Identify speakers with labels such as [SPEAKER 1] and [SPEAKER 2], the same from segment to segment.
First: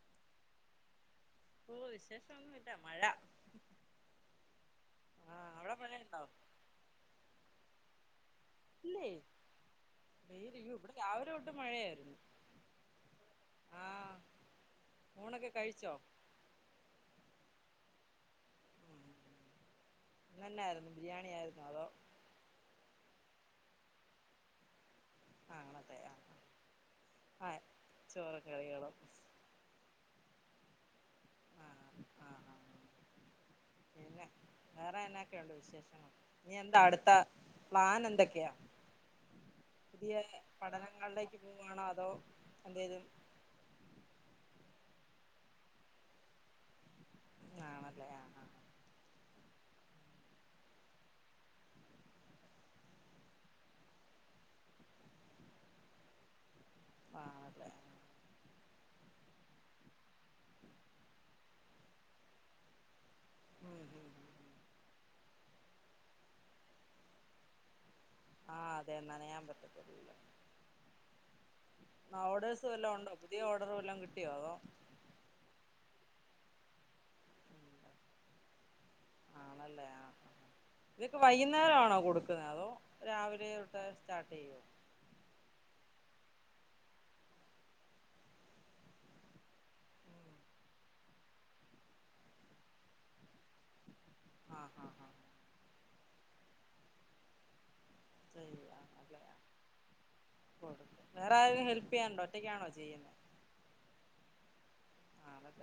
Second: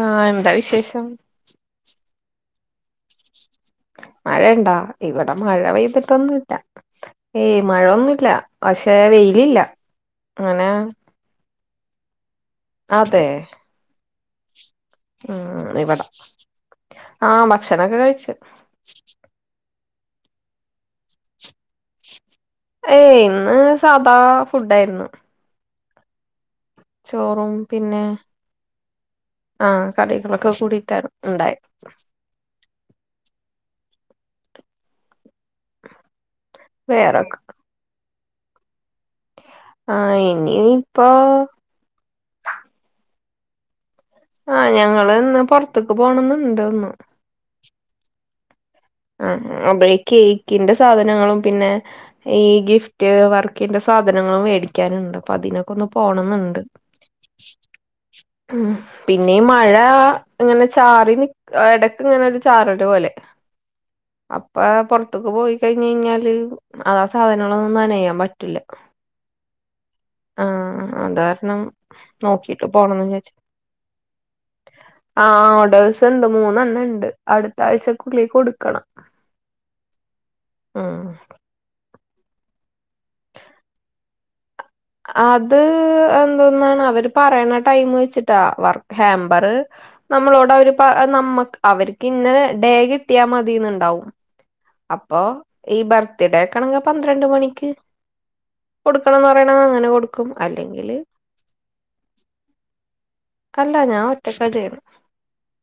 [SPEAKER 1] ആഹ് എന്താ വിശേഷം?
[SPEAKER 2] ഓ വിശേഷം ഒന്നുമില്ല മഴ
[SPEAKER 1] മഴ ഇണ്ടാ ഇവിടെ
[SPEAKER 2] ആഹ്
[SPEAKER 1] മഴ
[SPEAKER 2] അവിടെ മഴയുണ്ടോ
[SPEAKER 1] പെയ്തിട്ടൊന്നുമില്ല ഏയ് മഴൊന്നും ഇ [unintelligible] പക്ഷെ
[SPEAKER 2] ഇല്ലേ
[SPEAKER 1] വെയിലില്ല
[SPEAKER 2] വെയില്
[SPEAKER 1] അങ്ങനെ.
[SPEAKER 2] യ്യോ ഇവിടെ [unintelligible] മഴയായിരുന്നു
[SPEAKER 1] അതെ
[SPEAKER 2] ആഹ്
[SPEAKER 1] ആ
[SPEAKER 2] ഊണൊക്കെ
[SPEAKER 1] ആ
[SPEAKER 2] കഴിച്ചോ
[SPEAKER 1] ഇവിട ആ ഭ ക്ഷണം ഒക്കെ കഴിച്ചു
[SPEAKER 2] ഇന്ന് എന്നായിരുന്നു ബിരിയാണി ആയിരുന്നൊ അതോ
[SPEAKER 1] ഏയ് ഇന്ന് സാദാ ഫുഡ് ആയിരുന്നു.
[SPEAKER 2] ആഹ് അങ്ങനത്തെ ആഹ്
[SPEAKER 1] ചോറും
[SPEAKER 2] ആഹ്
[SPEAKER 1] പിന്നെ
[SPEAKER 2] ചോറും കറികളും
[SPEAKER 1] ആ കറികളൊ [unintelligible] കൂടിട്ടാണ്. ഉണ്ടായി
[SPEAKER 2] ആഹ് ആഹ് പിന്നെ വേറെ എന്നൊക്കെയ ഒണ്ട് വിശേഷം ഇനി എന്താ അടുത്ത
[SPEAKER 1] വേറെക്കെ
[SPEAKER 2] പ്ലാൻ എന്തൊ [unintelligible] പുതിയ
[SPEAKER 1] ആഹ് ഇനി ഇപ്പോ
[SPEAKER 2] പഠനങ്ങളിലേക്ക് പോവാണോ അതോ എന്തേലും
[SPEAKER 1] ആഹ് ഞങ്ങളിന്നു പൊറത്ത്ക്ക് പോണന്നുണ്ട്ന്ന്
[SPEAKER 2] ആണല്ലേ ആഹ് ആ
[SPEAKER 1] അപ്പ ഈ കേക്കിന്റെ സാധനങ്ങളും പിന്നെ ഈ ഗിഫ്റ്റ് വർക്കിന്റെ സാധനങ്ങളും മേടിക്കാനുണ്ട് അപ്പൊ അതിനൊക്കെ ഒന്ന് പോണംന്നുണ്ട്
[SPEAKER 2] ആ അതെ
[SPEAKER 1] ഉം പിന്നെ മഴ ഇങ്ങനെ ചാറി നിക്ക്‌ എടക്ക് ഇങ്ങനെ ഒരു ചാറരു പോലെ
[SPEAKER 2] ഉം ഉം ഉം ഉം.
[SPEAKER 1] അപ്പ പൊറത്ത്ക്ക് പോയി കഴിഞ്ഞു കഴിഞ്ഞാല് ആ സാധനങ്ങളും നനയും
[SPEAKER 2] ആഹ് അതെ നനയാൻ പറ്റത്തില്ലല്ലോ
[SPEAKER 1] ആ അത് കാരണം
[SPEAKER 2] ഓർഡേഴ്സ്
[SPEAKER 1] നോക്കിട്ട്
[SPEAKER 2] വല്ലോം
[SPEAKER 1] പോണം എന്നു
[SPEAKER 2] ഉണ്ടോ
[SPEAKER 1] വിചാരിച്ചു
[SPEAKER 2] പുതിയ ഓർഡർ വല്ലോം കിട്ടിയോ അതോ
[SPEAKER 1] ആ [unintelligible] ണ്ട് മൂന്നെണ്ണണ്ട് അടുത്ത ആഴ്ചക്കുള്ളി കൊടുക്കണം
[SPEAKER 2] ആണല്ലേ ആ
[SPEAKER 1] ഉം
[SPEAKER 2] ഇതൊക്കെ വൈകുന്നേരം ആണോ കൊടു അതോ രാവിലേ തൊട്ട് സ്റ്റാർട്ട് ചെയ്യോ
[SPEAKER 1] അത് എന്തോന്നാണ് അവര് പറയണ ടൈം വെച്ചിട്ട വർ ഹാമ്പർ നമ്മളോട് അവര് പ നമ്മക്ക് അവർക്കിന്ന ഡേ കിട്ടിയാ മതിന്നുണ്ടാവും
[SPEAKER 2] ആഹ് ആഹ്
[SPEAKER 1] അപ്പൊ
[SPEAKER 2] ആഹ്
[SPEAKER 1] ഈ ബർ [unintelligible] പന്ത്രണ്ട് മണിക്ക്
[SPEAKER 2] ചെയ്യാ അല്ലെ
[SPEAKER 1] കൊടുക്കണംന്ന് പറയ് ണെ അങ്ങനെ കൊട്ക്കും
[SPEAKER 2] കൊടുക്കും
[SPEAKER 1] അല്ലെങ്കിൽ
[SPEAKER 2] വേറെ ആരെലും ഹെൽപ്പ് ചെയ്യാനുണ്ടോ ഒറ്റയ്ക്കാണോ
[SPEAKER 1] അല്ല ഞാൻ ഒറ്റ ചെയ്യ്ണെ
[SPEAKER 2] ആളെ ത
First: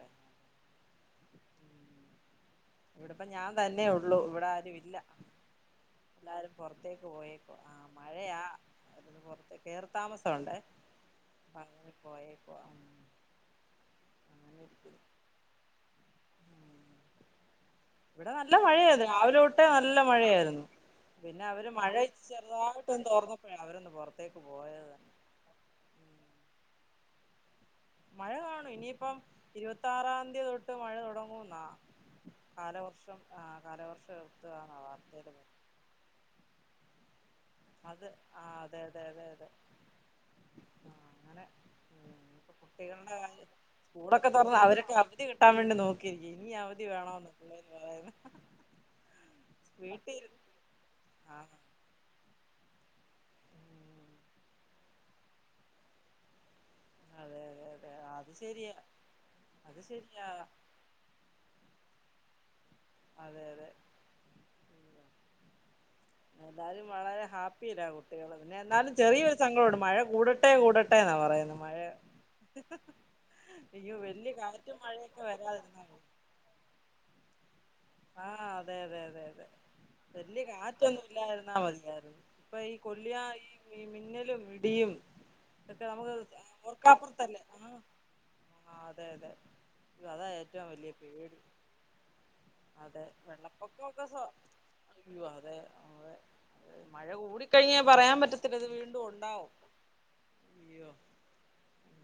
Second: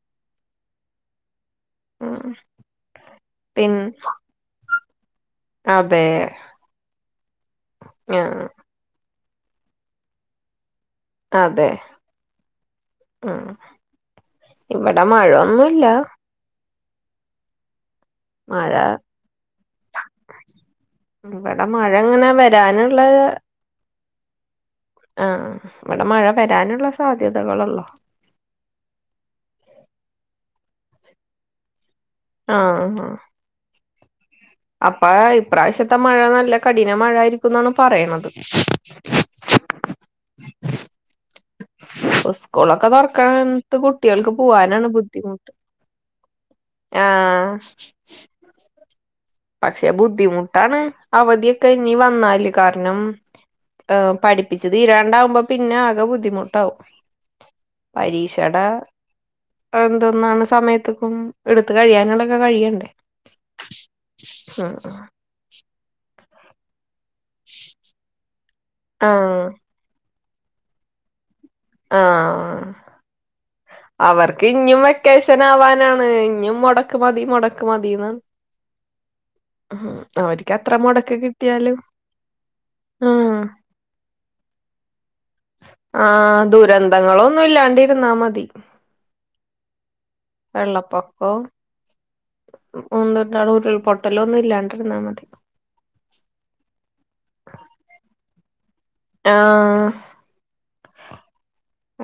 [SPEAKER 1] ഉം
[SPEAKER 2] ഇവിടെപ്പ ഞാൻ
[SPEAKER 1] പിൻ
[SPEAKER 2] തന്നെ ഒള്ളു ഇവിടെ ആരും ഇല്ല
[SPEAKER 1] അതെ
[SPEAKER 2] എല്ലാരും പൊറത്തേക്ക് പോയേക്കുവാ ആ മഴയാ
[SPEAKER 1] ആഹ്
[SPEAKER 2] പൊറത്ത് കേറി താമസം ഉണ്ടേ അപ്പ
[SPEAKER 1] അതെ
[SPEAKER 2] അങ്ങനെ പോയേക്കുവാ
[SPEAKER 1] മ്
[SPEAKER 2] അങ്ങനെ ഇരിക്കുന്നു
[SPEAKER 1] ഇവിടെ മഴൊന്നുയില്ല
[SPEAKER 2] ഇവിടെ നല്ല മഴയായിരുന്നു രാവിലെ തൊട്ടേ നല്ല മഴയായിരുന്നു പിന്നെ
[SPEAKER 1] ഇവിടെ
[SPEAKER 2] അവര് മഴ
[SPEAKER 1] ഇങ്ങനെ
[SPEAKER 2] ചെറുതായിട്ട്
[SPEAKER 1] വരാനുള്ള
[SPEAKER 2] ഒന്നു തോർന്നപ്പഴാ അവരൊന്ന് പൊറത്തേക്ക് പോയത് തന്നെ
[SPEAKER 1] സാധ്യതകളൊള്ളൂ
[SPEAKER 2] മഴ കാണും ഇനിയിപ്പം ഇരുപത്തി ആറാം തീയതി തൊട്ട് മഴ തൊടങ്ങൂന്നാ കാലവർഷം ആ കാലവർ
[SPEAKER 1] അപ്പഴ ഇപ്രാവശ്യത്തെ മഴ നല്ല കഠിന മഴായിരി
[SPEAKER 2] അത് ആ അതെ അതെ അതെ അതെ ആ അങ്ങനെ
[SPEAKER 1] സ്കൂളൊക്കെ
[SPEAKER 2] കുട്ടികളുടെ കാര്യം
[SPEAKER 1] തുറക്കാനത്ത്
[SPEAKER 2] സ്കൂളൊക്കെ
[SPEAKER 1] കുട്ടികൾക്ക്
[SPEAKER 2] തൊറന്നാ
[SPEAKER 1] പോവാനാണ്
[SPEAKER 2] അവരൊക്കെ അവധി
[SPEAKER 1] ബുദ്ധിമുട്ട്
[SPEAKER 2] കിട്ടാൻ വേണ്ടി നോക്കിയിരിക്കും ഇഞ് അവധി വേണോന്ന്
[SPEAKER 1] ആഹ്
[SPEAKER 2] പിള്ളേര് പറയ്ന്നേ
[SPEAKER 1] പക്ഷെ ബുദ്ധിമുട്ടാണ്
[SPEAKER 2] ആ
[SPEAKER 1] അവധിയൊക്കെ ഇനി വന്നാല് കാരണം ഏ
[SPEAKER 2] ഉം
[SPEAKER 1] പഠിപ്പിച്ച് തീരാണ്ടാവുമ്പോ പിന്നെ ആകെ ബുദ്ധിമു ട്ടാവും
[SPEAKER 2] അതെ അതെ അതെ അത്
[SPEAKER 1] പരീക്ഷെടെ
[SPEAKER 2] ശരിയാ അത് ശരിയാ
[SPEAKER 1] എന്തൊന്നാണ് സമയത്ത്ക്കും എടുത്ത് കഴിയാനുള്ള ഒക്കെ കഴിയണ്ടേ
[SPEAKER 2] അതെ അതെ
[SPEAKER 1] ആ
[SPEAKER 2] ഏതാലും വളരെ ഹാപ്പിലാ കുട്ടികൾ പിന്നെ എന്നാലും ചെറിയൊരു
[SPEAKER 1] ആഹ്
[SPEAKER 2] സംഘടം ഉണ്ട് മഴ കൂട് കൂടട്ടെ കൂടട്ടെ ന്നാ പറയുന്നേ
[SPEAKER 1] ആ
[SPEAKER 2] അയ്യോ വല്യ
[SPEAKER 1] അവർക്ക്
[SPEAKER 2] കാറ്റും
[SPEAKER 1] ഇഞ്ഞും
[SPEAKER 2] മഴയൊക്കെ
[SPEAKER 1] വെക്കേഷൻ ആവാനാണ് ഇഞ്ഞും മൊടക്ക് മതി മൊടക്ക്
[SPEAKER 2] ആ അതെ അതെ അതെ അതെ
[SPEAKER 1] ഉം
[SPEAKER 2] വല്യ
[SPEAKER 1] അവർക്ക് എത്ര
[SPEAKER 2] കാറ്റൊന്നും
[SPEAKER 1] മുടക്ക്
[SPEAKER 2] ഇല്ലായിരുന്നാ
[SPEAKER 1] കിട്ടിയാലും
[SPEAKER 2] മതിയായിരുന്നു ഇപ്പൊ ഈ കൊല്ലിയ
[SPEAKER 1] ആഹ്
[SPEAKER 2] ഈ ഈ മിന്നലും ഇടിയും ഇതൊക്കെ നമുക്ക്
[SPEAKER 1] ആഹ്
[SPEAKER 2] ഓർക്കപ്പുറത്ത് അല്ലേ
[SPEAKER 1] ദുരന്തങ്ങളൊന്നും
[SPEAKER 2] ആ
[SPEAKER 1] ഇല്ലാണ്ടിരുന്നാ മതി
[SPEAKER 2] ആ അതെ അതെ അതാ ഏറ്റവും വലിയ പേടി
[SPEAKER 1] വെള്ളപ്പൊക്കവും
[SPEAKER 2] അതെ
[SPEAKER 1] എന്തുട്ടാണ്
[SPEAKER 2] വെള്ളപ്പൊക്കൊക്കെ
[SPEAKER 1] ഉരുൾപൊട്ടലും
[SPEAKER 2] സോ
[SPEAKER 1] ഒന്നും ഇല്ലാണ്ടിരുന്നാ
[SPEAKER 2] അയ്യോ
[SPEAKER 1] മതി
[SPEAKER 2] അതെ അതെ മഴ കൂടിക്കഴിഞ്ഞാൽ പറയാൻ പറ്റത്തി [unintelligible]
[SPEAKER 1] ആഹ്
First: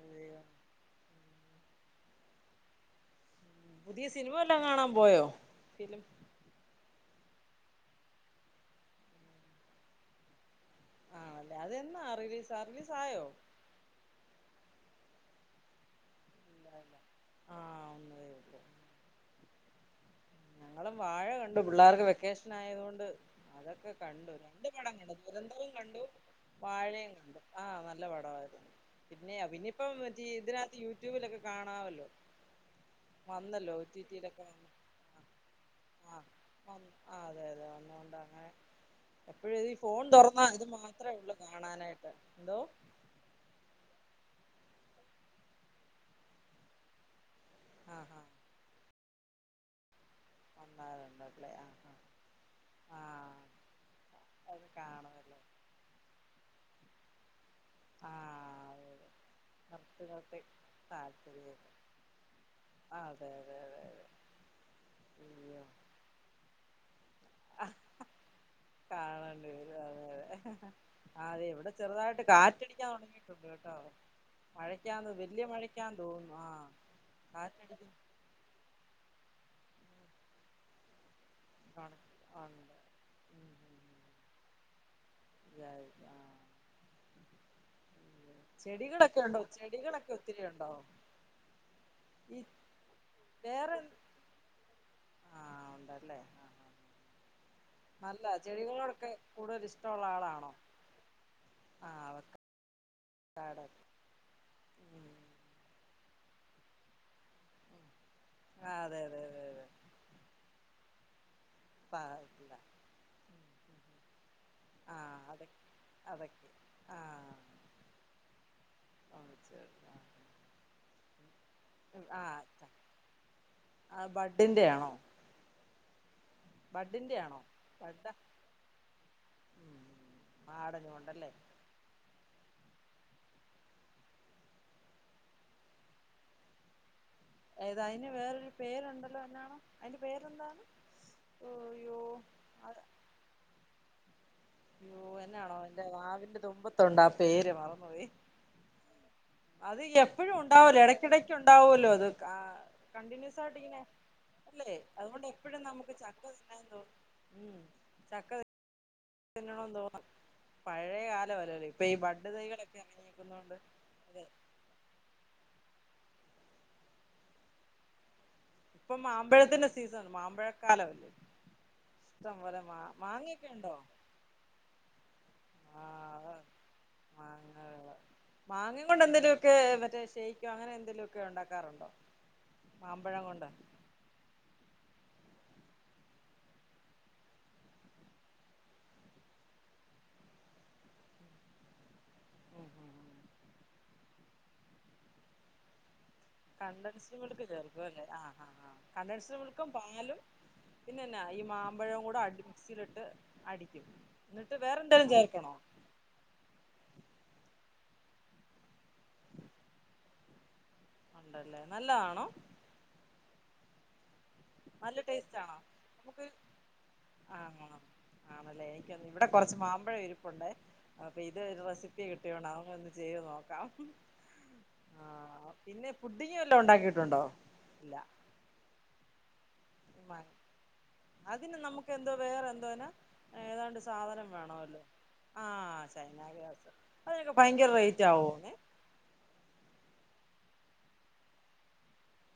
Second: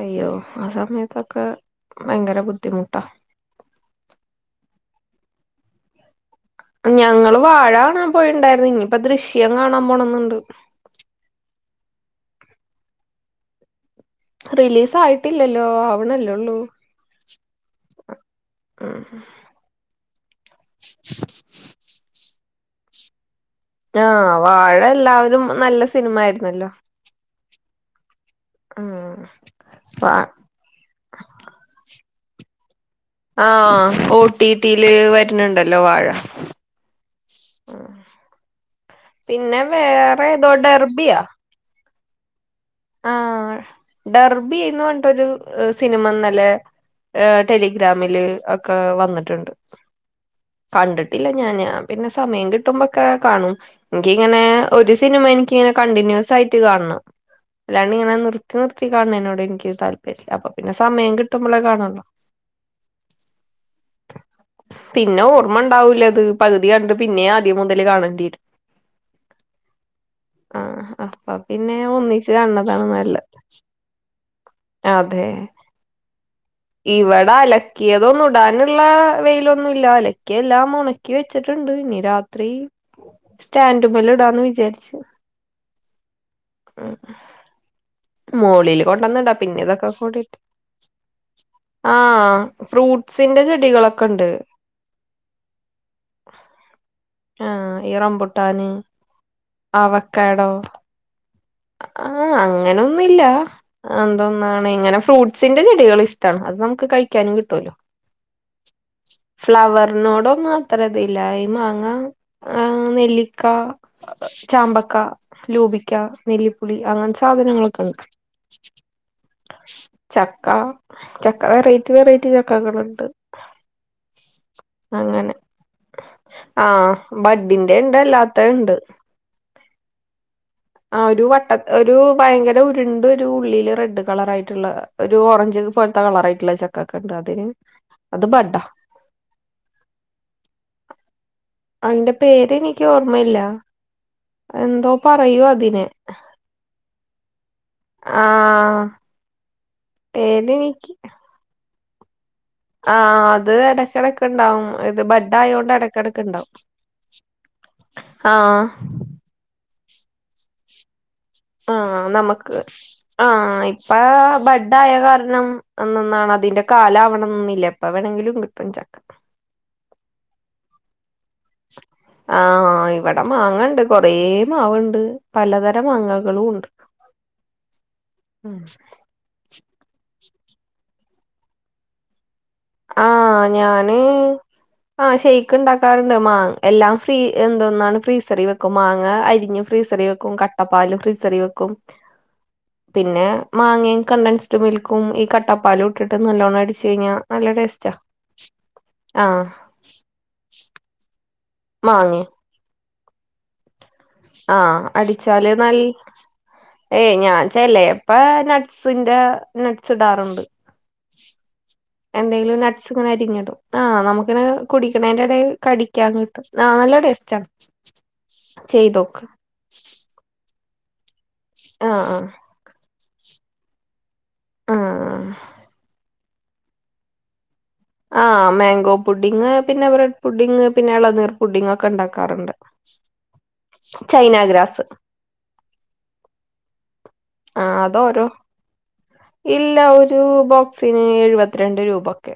[SPEAKER 1] അയ്യോ ആ സമയത്തൊക്കെ ഭയങ്കര ബുദ്ധിമുട്ടാ.
[SPEAKER 2] പുതിയ സിനിമ വല്ലോം കാണാൻ പോയോ ഫിലിം.
[SPEAKER 1] ഞങ്ങള് വാഴ കാണാൻ പോയിണ്ടായിരുന്നു ഇനിയിപ്പ ദൃശ്യം കാണാൻ പോണന്ന്ണ്ട്.
[SPEAKER 2] ആ അല്ലെ അതന്താ എന്നാ റിലീസാ റിലീസ് ആയോ
[SPEAKER 1] റിലീസ് ആയിട്ടില്ലല്ലോ ആ വ്ണല്ലോ. ള്ളൂ
[SPEAKER 2] ആഹ് ഒന്നതേ ഉള്ളൂ
[SPEAKER 1] ആ
[SPEAKER 2] ഞങ്ങളും വാഴ കണ്ടു പിള്ളേർക്ക് വെക്കേഷൻ ആയതോണ്ട്. അതൊക്കെ കണ്ടു
[SPEAKER 1] ആഹ്
[SPEAKER 2] രണ്ട്
[SPEAKER 1] വാഴ
[SPEAKER 2] പടം കണ്ടു
[SPEAKER 1] എല്ലാവരും
[SPEAKER 2] ദുരന്തവും
[SPEAKER 1] നല്ല
[SPEAKER 2] കണ്ടു
[SPEAKER 1] സിനിമ ആയിരുന്നല്ലോ
[SPEAKER 2] വാഴയും കണ്ടു ആ നല്ല.
[SPEAKER 1] ഉം
[SPEAKER 2] പിന്നെ ഇനിയിപ്പം
[SPEAKER 1] വാ
[SPEAKER 2] മറ്റ ഇതിനകത്ത് യൂട്യൂബിലൊക്കെ കാണാമല്ലോ.
[SPEAKER 1] ആ
[SPEAKER 2] വന്നല്ലോ ഒ ടി ടിയിലൊക്കെ വന്നു
[SPEAKER 1] ഓട്ടിട്ടീയില് വരണണ്ട്
[SPEAKER 2] ആ ആ അതെ അതെ
[SPEAKER 1] ഉം.
[SPEAKER 2] വേണ്ടാന്ന് എപ്പോഴും
[SPEAKER 1] പിന്നെ
[SPEAKER 2] ഈ ഫോൺ
[SPEAKER 1] വേറെ
[SPEAKER 2] തുറന്നാ
[SPEAKER 1] ഏതോ
[SPEAKER 2] ഇത് മാത്രമേ ഉള്ളൂ കാണാൻ നായിട്ട് എന്തോ.
[SPEAKER 1] ആ ഡർബി ചെയന്ന് ണ്ടൊരു സിനിമന്ന ലേ ഏ
[SPEAKER 2] ആ ആ
[SPEAKER 1] ടെലിഗ്രാമില് ഒക്കെ വന്നിട്ട്. ട്ട്ണ്ട്. കണ്ടിട്ടില്ല
[SPEAKER 2] വന്നാലുണ്ടല്ലേ
[SPEAKER 1] ഞാന്
[SPEAKER 2] ആ ആ
[SPEAKER 1] പിന്നെ സമയം കിട്ടുമ്പോക്കെ കാണും
[SPEAKER 2] ആ
[SPEAKER 1] എനിക്കിങ്ങനെ
[SPEAKER 2] അത്
[SPEAKER 1] ഒരു സിനിമ
[SPEAKER 2] കാണുമല്ലോ
[SPEAKER 1] എനിക്കിങ്ങനെ കണ്ടിന്യൂസ് ആ കാണണം. അല്ലാണ്ട്
[SPEAKER 2] ആ
[SPEAKER 1] ഇങ്ങനെ നിർത്തി നിർത്തി
[SPEAKER 2] അതെ അതെ
[SPEAKER 1] കാണേ എനിക്ക്
[SPEAKER 2] നിർത്തി
[SPEAKER 1] താല്പര്യയുല്യാ
[SPEAKER 2] നിർത്തി
[SPEAKER 1] അപ്പൊ പിന്നെ സമയം കിട്ടുമ്പളെ
[SPEAKER 2] താല്പര്യമില്ല
[SPEAKER 1] കാണൂളു
[SPEAKER 2] അതെ അതെ അതെ അതെ
[SPEAKER 1] പിന്നെ
[SPEAKER 2] അയ്യോ
[SPEAKER 1] ഓർമിണ്ടാവൂല അത് പകുതി കണ്ട്. പിന്നേം ആദ്യം
[SPEAKER 2] ആ
[SPEAKER 1] മുതൽ കാണേണ്ടേരും
[SPEAKER 2] കാണേണ്ടി വരും അതെ അതെ
[SPEAKER 1] ആഹ്
[SPEAKER 2] ആ
[SPEAKER 1] അപ്പ
[SPEAKER 2] അതെ ഇവിടെ
[SPEAKER 1] പിന്നെ
[SPEAKER 2] ചെറുതായിട്ട്
[SPEAKER 1] ഒന്നിച്ച്.
[SPEAKER 2] കാറ്റടിക്കാൻ
[SPEAKER 1] കാണതാണ് നല്ലത്
[SPEAKER 2] തുടങ്ങിയിട്ടുണ്ട് കേട്ടോ മഴക്കാന്ന് വല്യ മഴയ്ക്കാന്ന് തോന്നുന്നു ആഹ്.
[SPEAKER 1] ഇവടെ അലക്കിയതോന്നുടാനുള്ള വെ ഒന്നൂല്ലാന്ന് അലക്കി എല്ലാം ഒണ ക്കി വെച്ചിട്ട്ണ്ട് ഇനി
[SPEAKER 2] കണക്ക്
[SPEAKER 1] രാത്രി
[SPEAKER 2] ഉണ്ട്
[SPEAKER 1] സ്റ്റാൻഡുമേല് ഇടാന്ന് വി ച്ചെ
[SPEAKER 2] [unintelligible] ആഹ്
[SPEAKER 1] മോളിൽ കൊണ്ടന്ന്ടാ പിന്നതൊക്കെ
[SPEAKER 2] ചെടികളൊക്കെ
[SPEAKER 1] കൊണ്ടിട്ട്
[SPEAKER 2] ഒത്തിരി ഉണ്ടോ ഈ
[SPEAKER 1] ആഹ് ഫ്രൂട്ട്സിന്റെ
[SPEAKER 2] വേറെ എന്ത്-
[SPEAKER 1] ചെടികളൊക്കെണ്ട്
[SPEAKER 2] ആ ഉണ്ടല്ലേ ആ ആ
[SPEAKER 1] ആഹ് ഈ
[SPEAKER 2] നല്ല
[SPEAKER 1] റംബുട്ടാന്
[SPEAKER 2] ചെടികളോടൊക്കെ കൂടുതൽ ഇഷ്ട്ടൊള്ള ആളാണോ.
[SPEAKER 1] അവക്കാടോ
[SPEAKER 2] ആ
[SPEAKER 1] ആഹ് അങ്ങനൊന്നുല്ല
[SPEAKER 2] അവക്കാടോ
[SPEAKER 1] എന്തൊന്നാണ് ഇങ്ങനെ
[SPEAKER 2] ഉം
[SPEAKER 1] ഫ്രൂട്ട്സിന്റെ ചെടികള് അത് നമക്ക് കിട്ടല്ലോ
[SPEAKER 2] ഉം. ആ അതെ അതെ അതെ അതെ
[SPEAKER 1] ഫ്ലവറിനോടോ മാത്ര [unintelligible] മാങ്ങ
[SPEAKER 2] പാടില്ല
[SPEAKER 1] ആഹ് നെല്ലിക്ക, ചാമ്പക്ക,
[SPEAKER 2] ആ അതെ
[SPEAKER 1] ലൂബിക്ക
[SPEAKER 2] അതൊക്കെ
[SPEAKER 1] നെല്ലിപ്പുളി
[SPEAKER 2] ആ
[SPEAKER 1] അങ്ങനെ സാധനങ്ങളൊക്കെണ്ട്
[SPEAKER 2] ഓണച്ചെടി.
[SPEAKER 1] ചക്ക ചക്ക വെറൈറ്റി
[SPEAKER 2] ആ
[SPEAKER 1] വെറൈറ്റി
[SPEAKER 2] ആ
[SPEAKER 1] ചക്കകള്ണ്ട്.
[SPEAKER 2] ആ ബഡിന്റെ ആണോ
[SPEAKER 1] അങ്ങനെ ആഹ്
[SPEAKER 2] ബഡിന്റെ ആണോ
[SPEAKER 1] ബഡിന്റെണ്ട്
[SPEAKER 2] ബഡാ
[SPEAKER 1] അല്ലാത്തത്ണ്ട്.
[SPEAKER 2] ഉം ആടനും
[SPEAKER 1] ആഹ് ഒരു
[SPEAKER 2] ഉണ്ടല്ലേ
[SPEAKER 1] വട്ട ഒരു ഭയങ്കര ഉരുണ്ട് ഒരു ഉള്ളില് റെഡ് കളറായിട്ട്ള്ള ഒരു ഓറഞ്ച് പോലത്തെ കളറായിട്ട്ള്ള ചക്ക.
[SPEAKER 2] ഏതാ അതിന് വേറൊരു പേര്ണ്ടല്ലോ എന്നാണ് അയ്ന്റെ പേരെന്താണ് അയ്യോ
[SPEAKER 1] അയ്ന്റെ പേര് എനിക്ക് ഓർമ്മയില്ല എന്തോ
[SPEAKER 2] യ്യോ
[SPEAKER 1] പറയൂ
[SPEAKER 2] എന്നാണോ
[SPEAKER 1] അതിനെ
[SPEAKER 2] എന്റെ നാവിന്റെ തുമ്പത്തുണ്ട് ആ പേര് മറന്ന് പോയി
[SPEAKER 1] ആഹ്
[SPEAKER 2] അത് എപ്പഴും ഉണ്ടാവലോ
[SPEAKER 1] പേരെനിക്ക്
[SPEAKER 2] ഇടയ്ക്കിടയ്ക്ക് ഉണ്ടാവല്ലോ അത്
[SPEAKER 1] ആഹ്
[SPEAKER 2] കണ്ടിന്യൂസ്
[SPEAKER 1] അത്
[SPEAKER 2] ആയിട്ട് ഇങ്ങനെ
[SPEAKER 1] ഇടക്കിടക്കുണ്ടാവും
[SPEAKER 2] അല്ലേ
[SPEAKER 1] ഇത്
[SPEAKER 2] അതുകൊണ്ട്
[SPEAKER 1] ബഡ്ഡ്
[SPEAKER 2] എപ്പഴും
[SPEAKER 1] ആയോണ്ട്
[SPEAKER 2] നമുക്ക് ചക്ക
[SPEAKER 1] ഇടക്കിടക്കുണ്ടാവും
[SPEAKER 2] തിന്നാൻ തോന്നും ഉം ചക്ക
[SPEAKER 1] ആഹ്
[SPEAKER 2] പഴയ കാ
[SPEAKER 1] ആഹ് നമുക്ക് ആഹ് ഇപ്പ
[SPEAKER 2] അതെ
[SPEAKER 1] ബഡ്ഡ് ആയ കാരണം അതിന്റെ കാലം ആവണമെന്നില്ല എപ്പ വേണമെങ്കിലും
[SPEAKER 2] ഇപ്പൊ മാമ്പഴത്തിന്റെ സീസൺ മാം മ്പഴ ക്കാലം
[SPEAKER 1] ആഹ് ഇവിടെ
[SPEAKER 2] ഉണ്ടോ
[SPEAKER 1] മാങ്ങണ്ട് കൊറേ മാവുണ്ട് പലതരം
[SPEAKER 2] ആഹ്
[SPEAKER 1] മാങ്ങകളും ഉണ്ട്
[SPEAKER 2] മാങ്ങ വെള്ളം മാങ്ങ കൊണ്ട് എന്തേലുമൊക്കെ മറ്റേ ഷെയ്ക്കോ അങ്ങനെ എന്തേലുമൊക്കെ ഉണ്ടാക്കാറുണ്ടോ മാമ്പഴം
[SPEAKER 1] ആഹ്
[SPEAKER 2] കൊണ്ട്
[SPEAKER 1] ഞാന് ആഹ് ചെയ്യും ഉണ്ടാക്കാറുണ്ട് മാങ് എല്ലാം ഫ്രീ എന്തോന്നാ ഫ്രീസറിൽ വെക്കും മാങ്ങ അരിഞ്ഞ് ഫ്രീസറിൽ വെക്കും കട്ട പാല് ഫ്രീസറിൽ വെക്കും പിന്നെ മാങ്ങയും കണ്ടൻസ്ഡ് മിൽക്കും ഈ കട്ട പാലും ഇട്ട് നല്ലോണം അടിച്ച്
[SPEAKER 2] കണ്ടൻസ്ഡ്
[SPEAKER 1] കഴിഞ്ഞാൽ
[SPEAKER 2] കണ്ടൻസ്ഡ്
[SPEAKER 1] ആഹ്
[SPEAKER 2] മിൽക്കും പാലും പിന്നെന്നാ മാമ്പഴവും കൂടെ
[SPEAKER 1] മാങ്ങേ
[SPEAKER 2] അടിച് മിക്സിയിലിട്ട് അടിക്കും എന്നിട്ട്
[SPEAKER 1] ആഹ്
[SPEAKER 2] വേറെന്തേലും
[SPEAKER 1] അടിച്ചാല്
[SPEAKER 2] ചേർക്കണോ
[SPEAKER 1] നൽ [unintelligible] ഇപ്പൊ നട്ട്സിന്റെ നട്ട്സ് ഇടാറുണ്ട്
[SPEAKER 2] ഉണ്ടല്ലേ നല്ലതാണോ
[SPEAKER 1] എന്തെങ്കിലും നട്സ് ഇങ്ങനെ അരിഞ്ഞിടും ആഹ് നമുക്ക് അങ്ങനെ
[SPEAKER 2] നല്ല ടേസ്റ്റ്
[SPEAKER 1] കുടിക്കണേന്റെടേൽ
[SPEAKER 2] ആണോ
[SPEAKER 1] കടിക്കാൻ
[SPEAKER 2] നമുക്ക്
[SPEAKER 1] കിട്ടും ആഹ് നല്ല ടേസ്റ്റാണ്
[SPEAKER 2] ആണോ ആണല്ലേ
[SPEAKER 1] ചെയ്തോ
[SPEAKER 2] എനിക്കൊന്ന് ഇവിടെ കുറച്ച് മാമ്പഴം ഇരുപ്പുണ്ട് ഇപ്പോ ഒരു റെസിപ്പി
[SPEAKER 1] ആഹ് ആഹ്
[SPEAKER 2] കിട്ടിയോണ്ട് ചെയ്ത് നോക്കാം
[SPEAKER 1] ആഹ്
[SPEAKER 2] പിന്നെ പുഡിങ്ങ് വല്ലോം ഉണ്ടാക്കിയിട്ടുണ്ടോ ഇല്ല
[SPEAKER 1] ആഹ് മാങ്കോ പുഡിങ് പിന്നെ ബ്രെഡ് പുഡിങ് പിന്നെ ഇളനീർ
[SPEAKER 2] അതിന്
[SPEAKER 1] പുഡിങ് ഒക്കെ
[SPEAKER 2] നമുക്ക് എന്തോ വേറെ
[SPEAKER 1] ഉണ്ടാക്കാറുണ്ട്
[SPEAKER 2] എന്തോന്നാ ഏതാണ്ട് സാധനം
[SPEAKER 1] ചൈന
[SPEAKER 2] വേണല്ലോ
[SPEAKER 1] ഗ്രാസ്
[SPEAKER 2] ആഹ് ചൈന ഗ്രാസ് അതിനൊക്കെ ഭയങ്കര
[SPEAKER 1] ആഹ്
[SPEAKER 2] റേറ്റ്
[SPEAKER 1] അതോരോ
[SPEAKER 2] ആവോന്നെ
[SPEAKER 1] ഇല്ല ഒരു ബോക്സിന് എഴുപത്തിരണ്ട് രൂപ ഒക്കെ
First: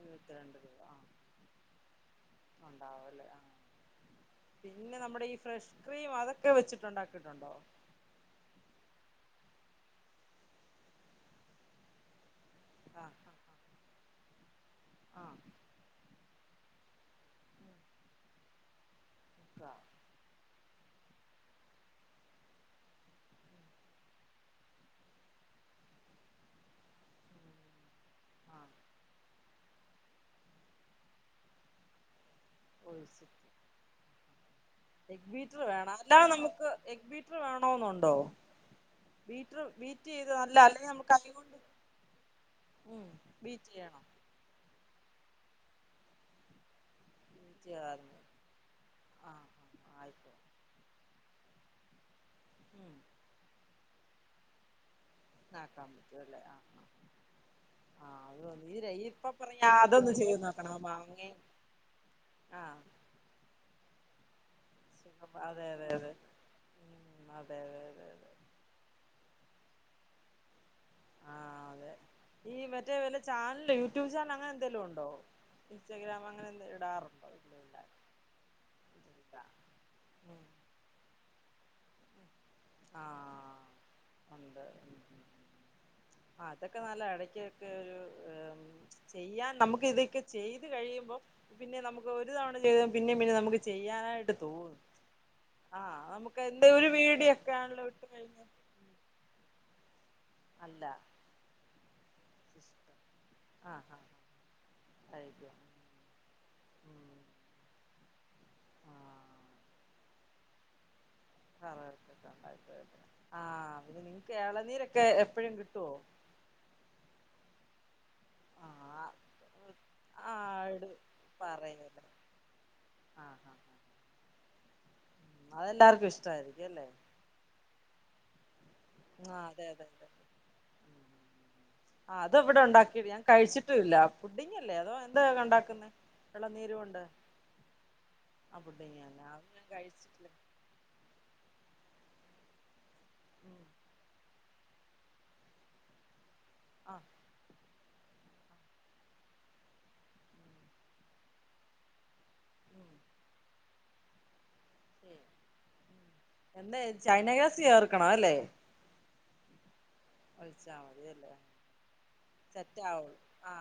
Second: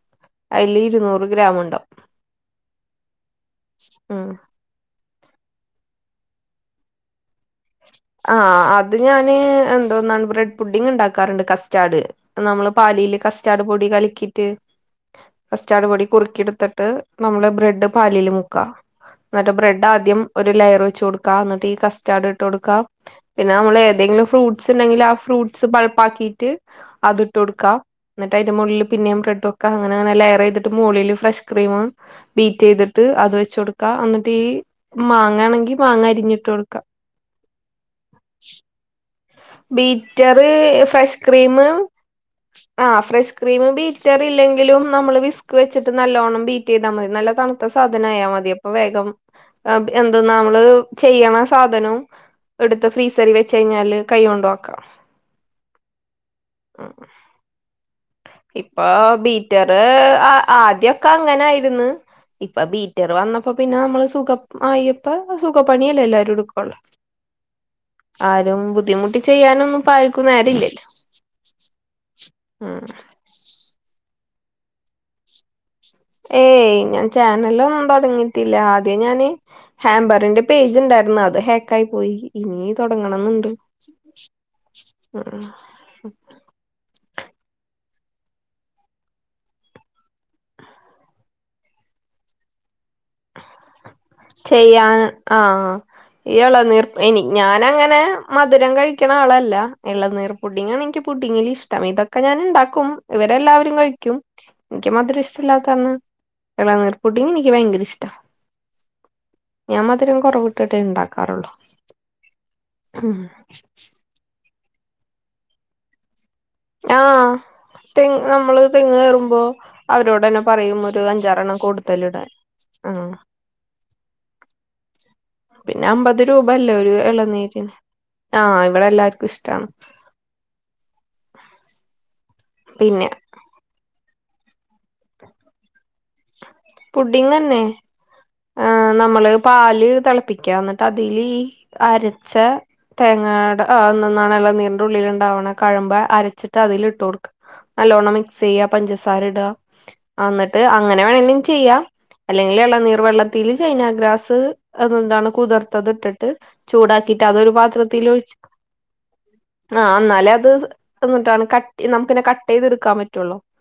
[SPEAKER 2] ഇരുപത്തിരണ്ട് രൂപ
[SPEAKER 1] അതില്
[SPEAKER 2] ആഹ്
[SPEAKER 1] ഇരുന്നൂറ് ഗ്രാമുണ്ടാവും
[SPEAKER 2] ഉണ്ടാവല്ലേ ആ
[SPEAKER 1] ഉം
[SPEAKER 2] പിന്നെ നമ്മുടെ ഈ ഫ്രഷ് ക്രീം അതൊക്കെ വെച്ചിട്ടുണ്ടാക്കീട്ടുണ്ടോ
[SPEAKER 1] ആ അത് ഞാന് എന്തോന്നാണ് ബ്രെഡ് പുഡിങ് ണ്ടാക്കാറ്ണ്ട് കസ്റ്റാഡ് നമ്മള്
[SPEAKER 2] ആഹ്
[SPEAKER 1] പാലില്
[SPEAKER 2] ആഹ്
[SPEAKER 1] കസ്റ്റാഡ് പൊടി കലക്കി റ്റ്
[SPEAKER 2] ആഹ്
[SPEAKER 1] കസ്റ്റാഡ് പൊടി കുർ ക്കിട്ത്ത്ട്ട് നമ്മള് ബ്രെഡ് പാലില് മുക്ക ന്നട്ട് ബ്രെഡ് ആദ്യം ഒര് രു ലയറ് വെച്ചൊട്ക്ക ന്നട്ടീ കസ്റ്റാർഡ് ഇട്ടൊട്ക പിന്നെ നമ്മള് ഏതെങ്കിലും ഫ്രൂട്ട്സ് ണ്ടെങ്കിൽ ആ ഫ്രൂട്ട്സ് പൾപ്പാക്കീറ്റ് അത് ഇട്ടൊട്ക്കാ ന്നിട്ട് അയ്ന്റെ
[SPEAKER 2] ആഹ്
[SPEAKER 1] മോളില് പിന്നേം ബ്രെഡ് വെക്ക അങ്ങനെ അങ്ങനെ ലെയർ എയ്തിട്ട് മോളില് ഫ്രഷ് ക്രീമും ബീറ്റ് എയ്ത്ട്ട് അത്
[SPEAKER 2] ഒഴിച്ചിട്ട്
[SPEAKER 1] വെച്ചൊടുക്ക അന്നട്ടീ
[SPEAKER 2] എഗ് ബീറ്റർ
[SPEAKER 1] മാങ്ങാണെങ്കി
[SPEAKER 2] വേണം
[SPEAKER 1] മാങ്ങ അരിഞ്ഞിട്ടൊട്ക്ക
[SPEAKER 2] ഒ
[SPEAKER 1] ബീറ്ററ് ഫ്രഷ്
[SPEAKER 2] അതുകൊണ്ട്
[SPEAKER 1] ക്രീമ് ആ
[SPEAKER 2] ഉം
[SPEAKER 1] ഫ്രഷ് ക്രീമ്
[SPEAKER 2] ബീറ്റ് ചെയ്യണം
[SPEAKER 1] ബീറ്റർ ഇല്ലെങ്കിലും നമ്മള് ബിസ് ക്ക് വച്ചിട്ട് നല്ലോണം ബീറ്റീതാ മതി നല്ല
[SPEAKER 2] ബീറ്റ്
[SPEAKER 1] തണുത്ത
[SPEAKER 2] ചെയ്തായിരുന്നു
[SPEAKER 1] സാധനായാ മതി അപ്പൊ വേഗം
[SPEAKER 2] ആഹ്
[SPEAKER 1] ആപ്
[SPEAKER 2] ആഹ് ആയിക്കോ
[SPEAKER 1] എന്ത്ന്ന അമ്മള് ചെയ്യണ ആധനം എടുത്ത്
[SPEAKER 2] ഉം
[SPEAKER 1] ഫ്രീസറിൽ വെച്ചെയ്ഞ്ഞ [unintelligible]
[SPEAKER 2] ആക്കാൻ പറ്റുവല്ലേ ആഹ്
[SPEAKER 1] എർ
[SPEAKER 2] ആഹ് അത് മതി
[SPEAKER 1] ഇപ്പൊ
[SPEAKER 2] ഈ ഈ പറഞ്ഞ
[SPEAKER 1] ബീറ്ററ്
[SPEAKER 2] അതൊന്ന്
[SPEAKER 1] ആ
[SPEAKER 2] ചെയ്ത് നോക്കണം
[SPEAKER 1] ആദ്യൊക്ക
[SPEAKER 2] മാങ്ങയും
[SPEAKER 1] അങ്ങനായിരുന്ന് ഇപ്പൊ
[SPEAKER 2] ആഹ്
[SPEAKER 1] ബീറ്ററ് വന്നപ്പോ പിന്നെ നമ്മള് സുഖ മായപ്പൊ
[SPEAKER 2] അതെ അതെ
[SPEAKER 1] സുഖപ്പണിയല്ലേ
[SPEAKER 2] അതെ
[SPEAKER 1] എല്ലാരും എടുക്കൊള്ളു
[SPEAKER 2] ഉം അതെ അതെ അതെ അതെ
[SPEAKER 1] ആരും വ് ചെയ്യാനും ഇപ്പോ ആർക്കും നേരാവില്ലല്ലോ
[SPEAKER 2] ആ അതെ ഈ മറ്റേ വല്ല ചാനല് ഉഷാൻ അങ്ങനെ എന്തെലു ഒണ്ടോ
[SPEAKER 1] ഏയ് ഞാൻ ചാനലും
[SPEAKER 2] ഇല്ല
[SPEAKER 1] തൊടങ്ങീട്ടില്ല ആദ്യം ഞാന്
[SPEAKER 2] ഇല്ല
[SPEAKER 1] ഹാമ്പറിന്റെ
[SPEAKER 2] ഉം
[SPEAKER 1] പേജ് ണ്ടായിരുന്നു അത് ഹാക്ക് [unintelligible] പോയി ഇനീ തൊടങ്ങണംന്ന്ണ്ട്
[SPEAKER 2] ആഹ് ഉണ്ട്
[SPEAKER 1] എർ
[SPEAKER 2] യൊക്കെ ഒരു ഏ ഉം ചെയ്യാൻ നമ്ക്കിതൊക്കെ ചെയ്ത് കഴിയുമ്പം പിന്നെ നമുക്ക് ഒരു തവണ ചെയ്ത പിന്നിം പിന്നിം നമ്മക്ക് ചെ
[SPEAKER 1] ചെയ്യാന് ആ ആ
[SPEAKER 2] ആഹ്
[SPEAKER 1] ഈ
[SPEAKER 2] നമുക്ക് എന്ത
[SPEAKER 1] എളനീർ
[SPEAKER 2] ഒരു
[SPEAKER 1] പ് ഇനി
[SPEAKER 2] വീഡിയോ ഒക്കെ
[SPEAKER 1] ഞാൻ ഞ
[SPEAKER 2] ആണല്ലോ
[SPEAKER 1] ങ്ങനെ
[SPEAKER 2] ഇട്ട് കഴിഞ്ഞ
[SPEAKER 1] മധുരം കഴിക്കണ ആളല്ല അ എളനീ
[SPEAKER 2] അല്ല
[SPEAKER 1] പുഡിങ്ങാണെൻക്ക് പുഡിങ്ങിലിഷ്ടം ഇതൊ ക്കെ ഞാന്ണ്ടാക്കും ഇവരെ എല്ലാവരും
[SPEAKER 2] ആഹ് ആഹ്
[SPEAKER 1] കഴിക്കും ഉം ത്ത്
[SPEAKER 2] കഴിക്കും
[SPEAKER 1] മധ്‌രഷ്ടല്ലാത്തന്ന് ഇളനീർ
[SPEAKER 2] ഉം
[SPEAKER 1] പുഡിങ് എനിക്ക് ഭയങ്കര ഇഷ്ട ഞാൻ മധുരം കൊറവട്ടിട്ടെ ഇണ്ടാക്ക
[SPEAKER 2] ലണ്ട
[SPEAKER 1] ഉം
[SPEAKER 2] ആ പിന്നെ ഇളനീർ ക്കെ എപ്പോഴും കിട്ടുവോ
[SPEAKER 1] ആഹ അഹ തെങ്ങ് നമ്മള് തെങ്ങ്
[SPEAKER 2] ആഹ്
[SPEAKER 1] കയറുമ്പോ അവരോട്ന്നെ
[SPEAKER 2] ആഹ്
[SPEAKER 1] പറയും
[SPEAKER 2] ഇട്
[SPEAKER 1] ഒരു അഞ്ചാറെ എണ്ണം കൂടുതൽ
[SPEAKER 2] പറയല്ലേ
[SPEAKER 1] ഇടാൻ ആ
[SPEAKER 2] ആഹ് ആഹ്
[SPEAKER 1] പിന്നെ
[SPEAKER 2] അതെല്ലാർക്കും
[SPEAKER 1] അമ്പത് രൂപ
[SPEAKER 2] ഇഷ്ടായിരിക്കും
[SPEAKER 1] അല്ലേ ഒരു ഇളനീരിന് ആ ഇവിടെ എല്ലാർക്കും
[SPEAKER 2] ആ അതെ
[SPEAKER 1] ഇഷ്ടാണ്
[SPEAKER 2] അതെ അതെ ആ അത്
[SPEAKER 1] പിന്നെ
[SPEAKER 2] ഇവിടെണ്ടാക്കിട്ടില്ല ഞാൻ കഴിച്ചിട്ടും ഇല്ല പുഡിങ് അല്ലേ അതോ എന്താ ഉണ്ടാക്കുന്നെ ഇളനീര് കൊണ്ട്
[SPEAKER 1] പുഡിങ് തന്നെ
[SPEAKER 2] ആ
[SPEAKER 1] ആഏ
[SPEAKER 2] പുഡിംഗ് തന്നെ
[SPEAKER 1] നമ്മള്
[SPEAKER 2] അത് ഞാൻ
[SPEAKER 1] പാല്
[SPEAKER 2] കഴിച്ചിട്ടില്ല
[SPEAKER 1] തിളപ്പിക്കുക എന്നിട്ട് അതില് അരച്ച തേങ്ങാട്
[SPEAKER 2] ഉം
[SPEAKER 1] ആന്നന്നാണല്ല ഇളനീർ ഉള്ളിലുണ്ടാവുന്ന കഴമ്പ് അര വെച്ചിട്ട് അതിൽ
[SPEAKER 2] ആ
[SPEAKER 1] ഇട്ട് കൊടുക്ക നല്ലോണ്ണം മിക്സ് ചെയ്യ പഞ്ചസാര ഇടുക എന്നിട്ട് അങ്ങനെ വേണെലും ചെയ്യാം അല്ലെങ്കിൽ
[SPEAKER 2] ഉം
[SPEAKER 1] ഇളനീർ വെള്ളത്തിൽ ചൈനഗ്രാസ്
[SPEAKER 2] ശരി
[SPEAKER 1] അതൊണ്ടാണ് കുതിർത്തത് ഇട്ടിട്ട്
[SPEAKER 2] എന്താ
[SPEAKER 1] ചൂടാക്കിട്ട്
[SPEAKER 2] ചൈന
[SPEAKER 1] അതൊരു
[SPEAKER 2] ഗ്രാസ്
[SPEAKER 1] പാത്രത്തിൽ
[SPEAKER 2] ചേർക്കണം അല്ലേ
[SPEAKER 1] ഒഴിച്ചു ആ എന്നാലേ അത്
[SPEAKER 2] ഒഴിച്ചാ മതി അല്ലേ
[SPEAKER 1] എന്നിട്ടാണ് ക നമുക്ക്ന്നെ കട്ട്
[SPEAKER 2] സെറ്റ്
[SPEAKER 1] ചെയ്തെടുക്കാൻ
[SPEAKER 2] ആവുള്ളൂ
[SPEAKER 1] പറ്റുള്ളോ
[SPEAKER 2] ആ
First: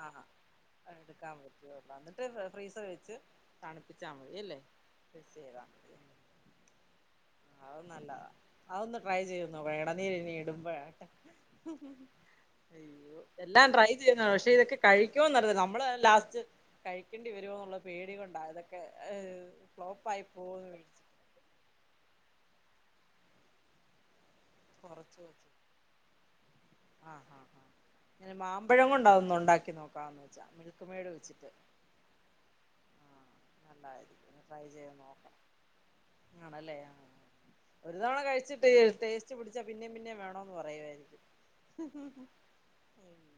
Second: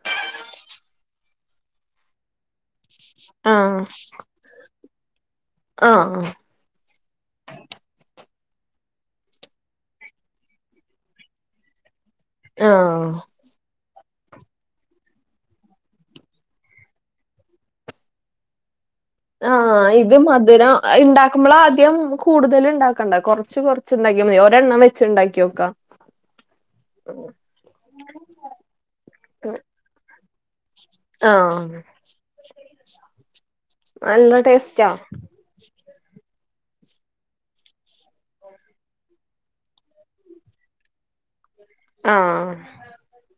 [SPEAKER 2] എടുക്കാൻ പറ്റുള്ളൂ എന്നിട്ട് ഫ്രീസർ വെച്ച്
[SPEAKER 1] ആഹ്
[SPEAKER 2] തണുപ്പിച്ചാൽ മതില്ലേ
[SPEAKER 1] ആഹ്
[SPEAKER 2] അത് നല്ലതാ അതൊന്ന് ട്രൈ ചെയ്യുന്നു അ ഇളനീര ഇനി ഇടുമ്പോട്ട ഉം ഹ
[SPEAKER 1] ആഹ്
[SPEAKER 2] എല്ലാം ട്രൈ പക്ഷെ ഇതൊക്കെ കഴിക്കോ എന്നറിയില്ല നമ്മള്തന്നെ ലാസ്റ്റ് കഴിക്കേണ്ടി വരുമോ എന്നുള്ള പേടിക കൊണ്ടാണ് ഇതൊക്കെ
[SPEAKER 1] ആഹ
[SPEAKER 2] ഫ്ലോപ്പ്
[SPEAKER 1] ഇത്
[SPEAKER 2] ആയി പോവോന്ന്
[SPEAKER 1] മധുരം
[SPEAKER 2] പേടിച്ച്
[SPEAKER 1] ഉണ്ടാക്കുമ്പോൾ ആദ്യം കൂടുതല ഉണ്ടാക്കണ്ട കുറച്ച് കുറച്ചുണ്ടാക്കി മതി ഒരെണ്ണം
[SPEAKER 2] കൊറ
[SPEAKER 1] വെച്ച് ഇണ്ടാക്കിയോക്കാ
[SPEAKER 2] ആ ഇങ്ങനെ മാമ്പഴം കൊണ്ട അതൊന്നും ഉണ്ടാക്കി നോക്കാംന്ന് ആ മിൽക്ക്മേട് വെച്ചിട്ട്
[SPEAKER 1] ആഹ്
[SPEAKER 2] നല്ലതായിരിക്കും
[SPEAKER 1] നല്ല
[SPEAKER 2] ട്രൈ
[SPEAKER 1] ടേസ്റ്റാ
[SPEAKER 2] ചെയ്ത് നോക്കാം ആണല്ലേ, ആ ഒരു തവണ കഴിച്ചിട്ട് ടേസ്റ്റ് പിടിച്ചാ പിന്നേം പിന്നേം വേണന്ന് പറയുവായിരിക്കും
[SPEAKER 1] ആഹ്
[SPEAKER 2] [unintelligible]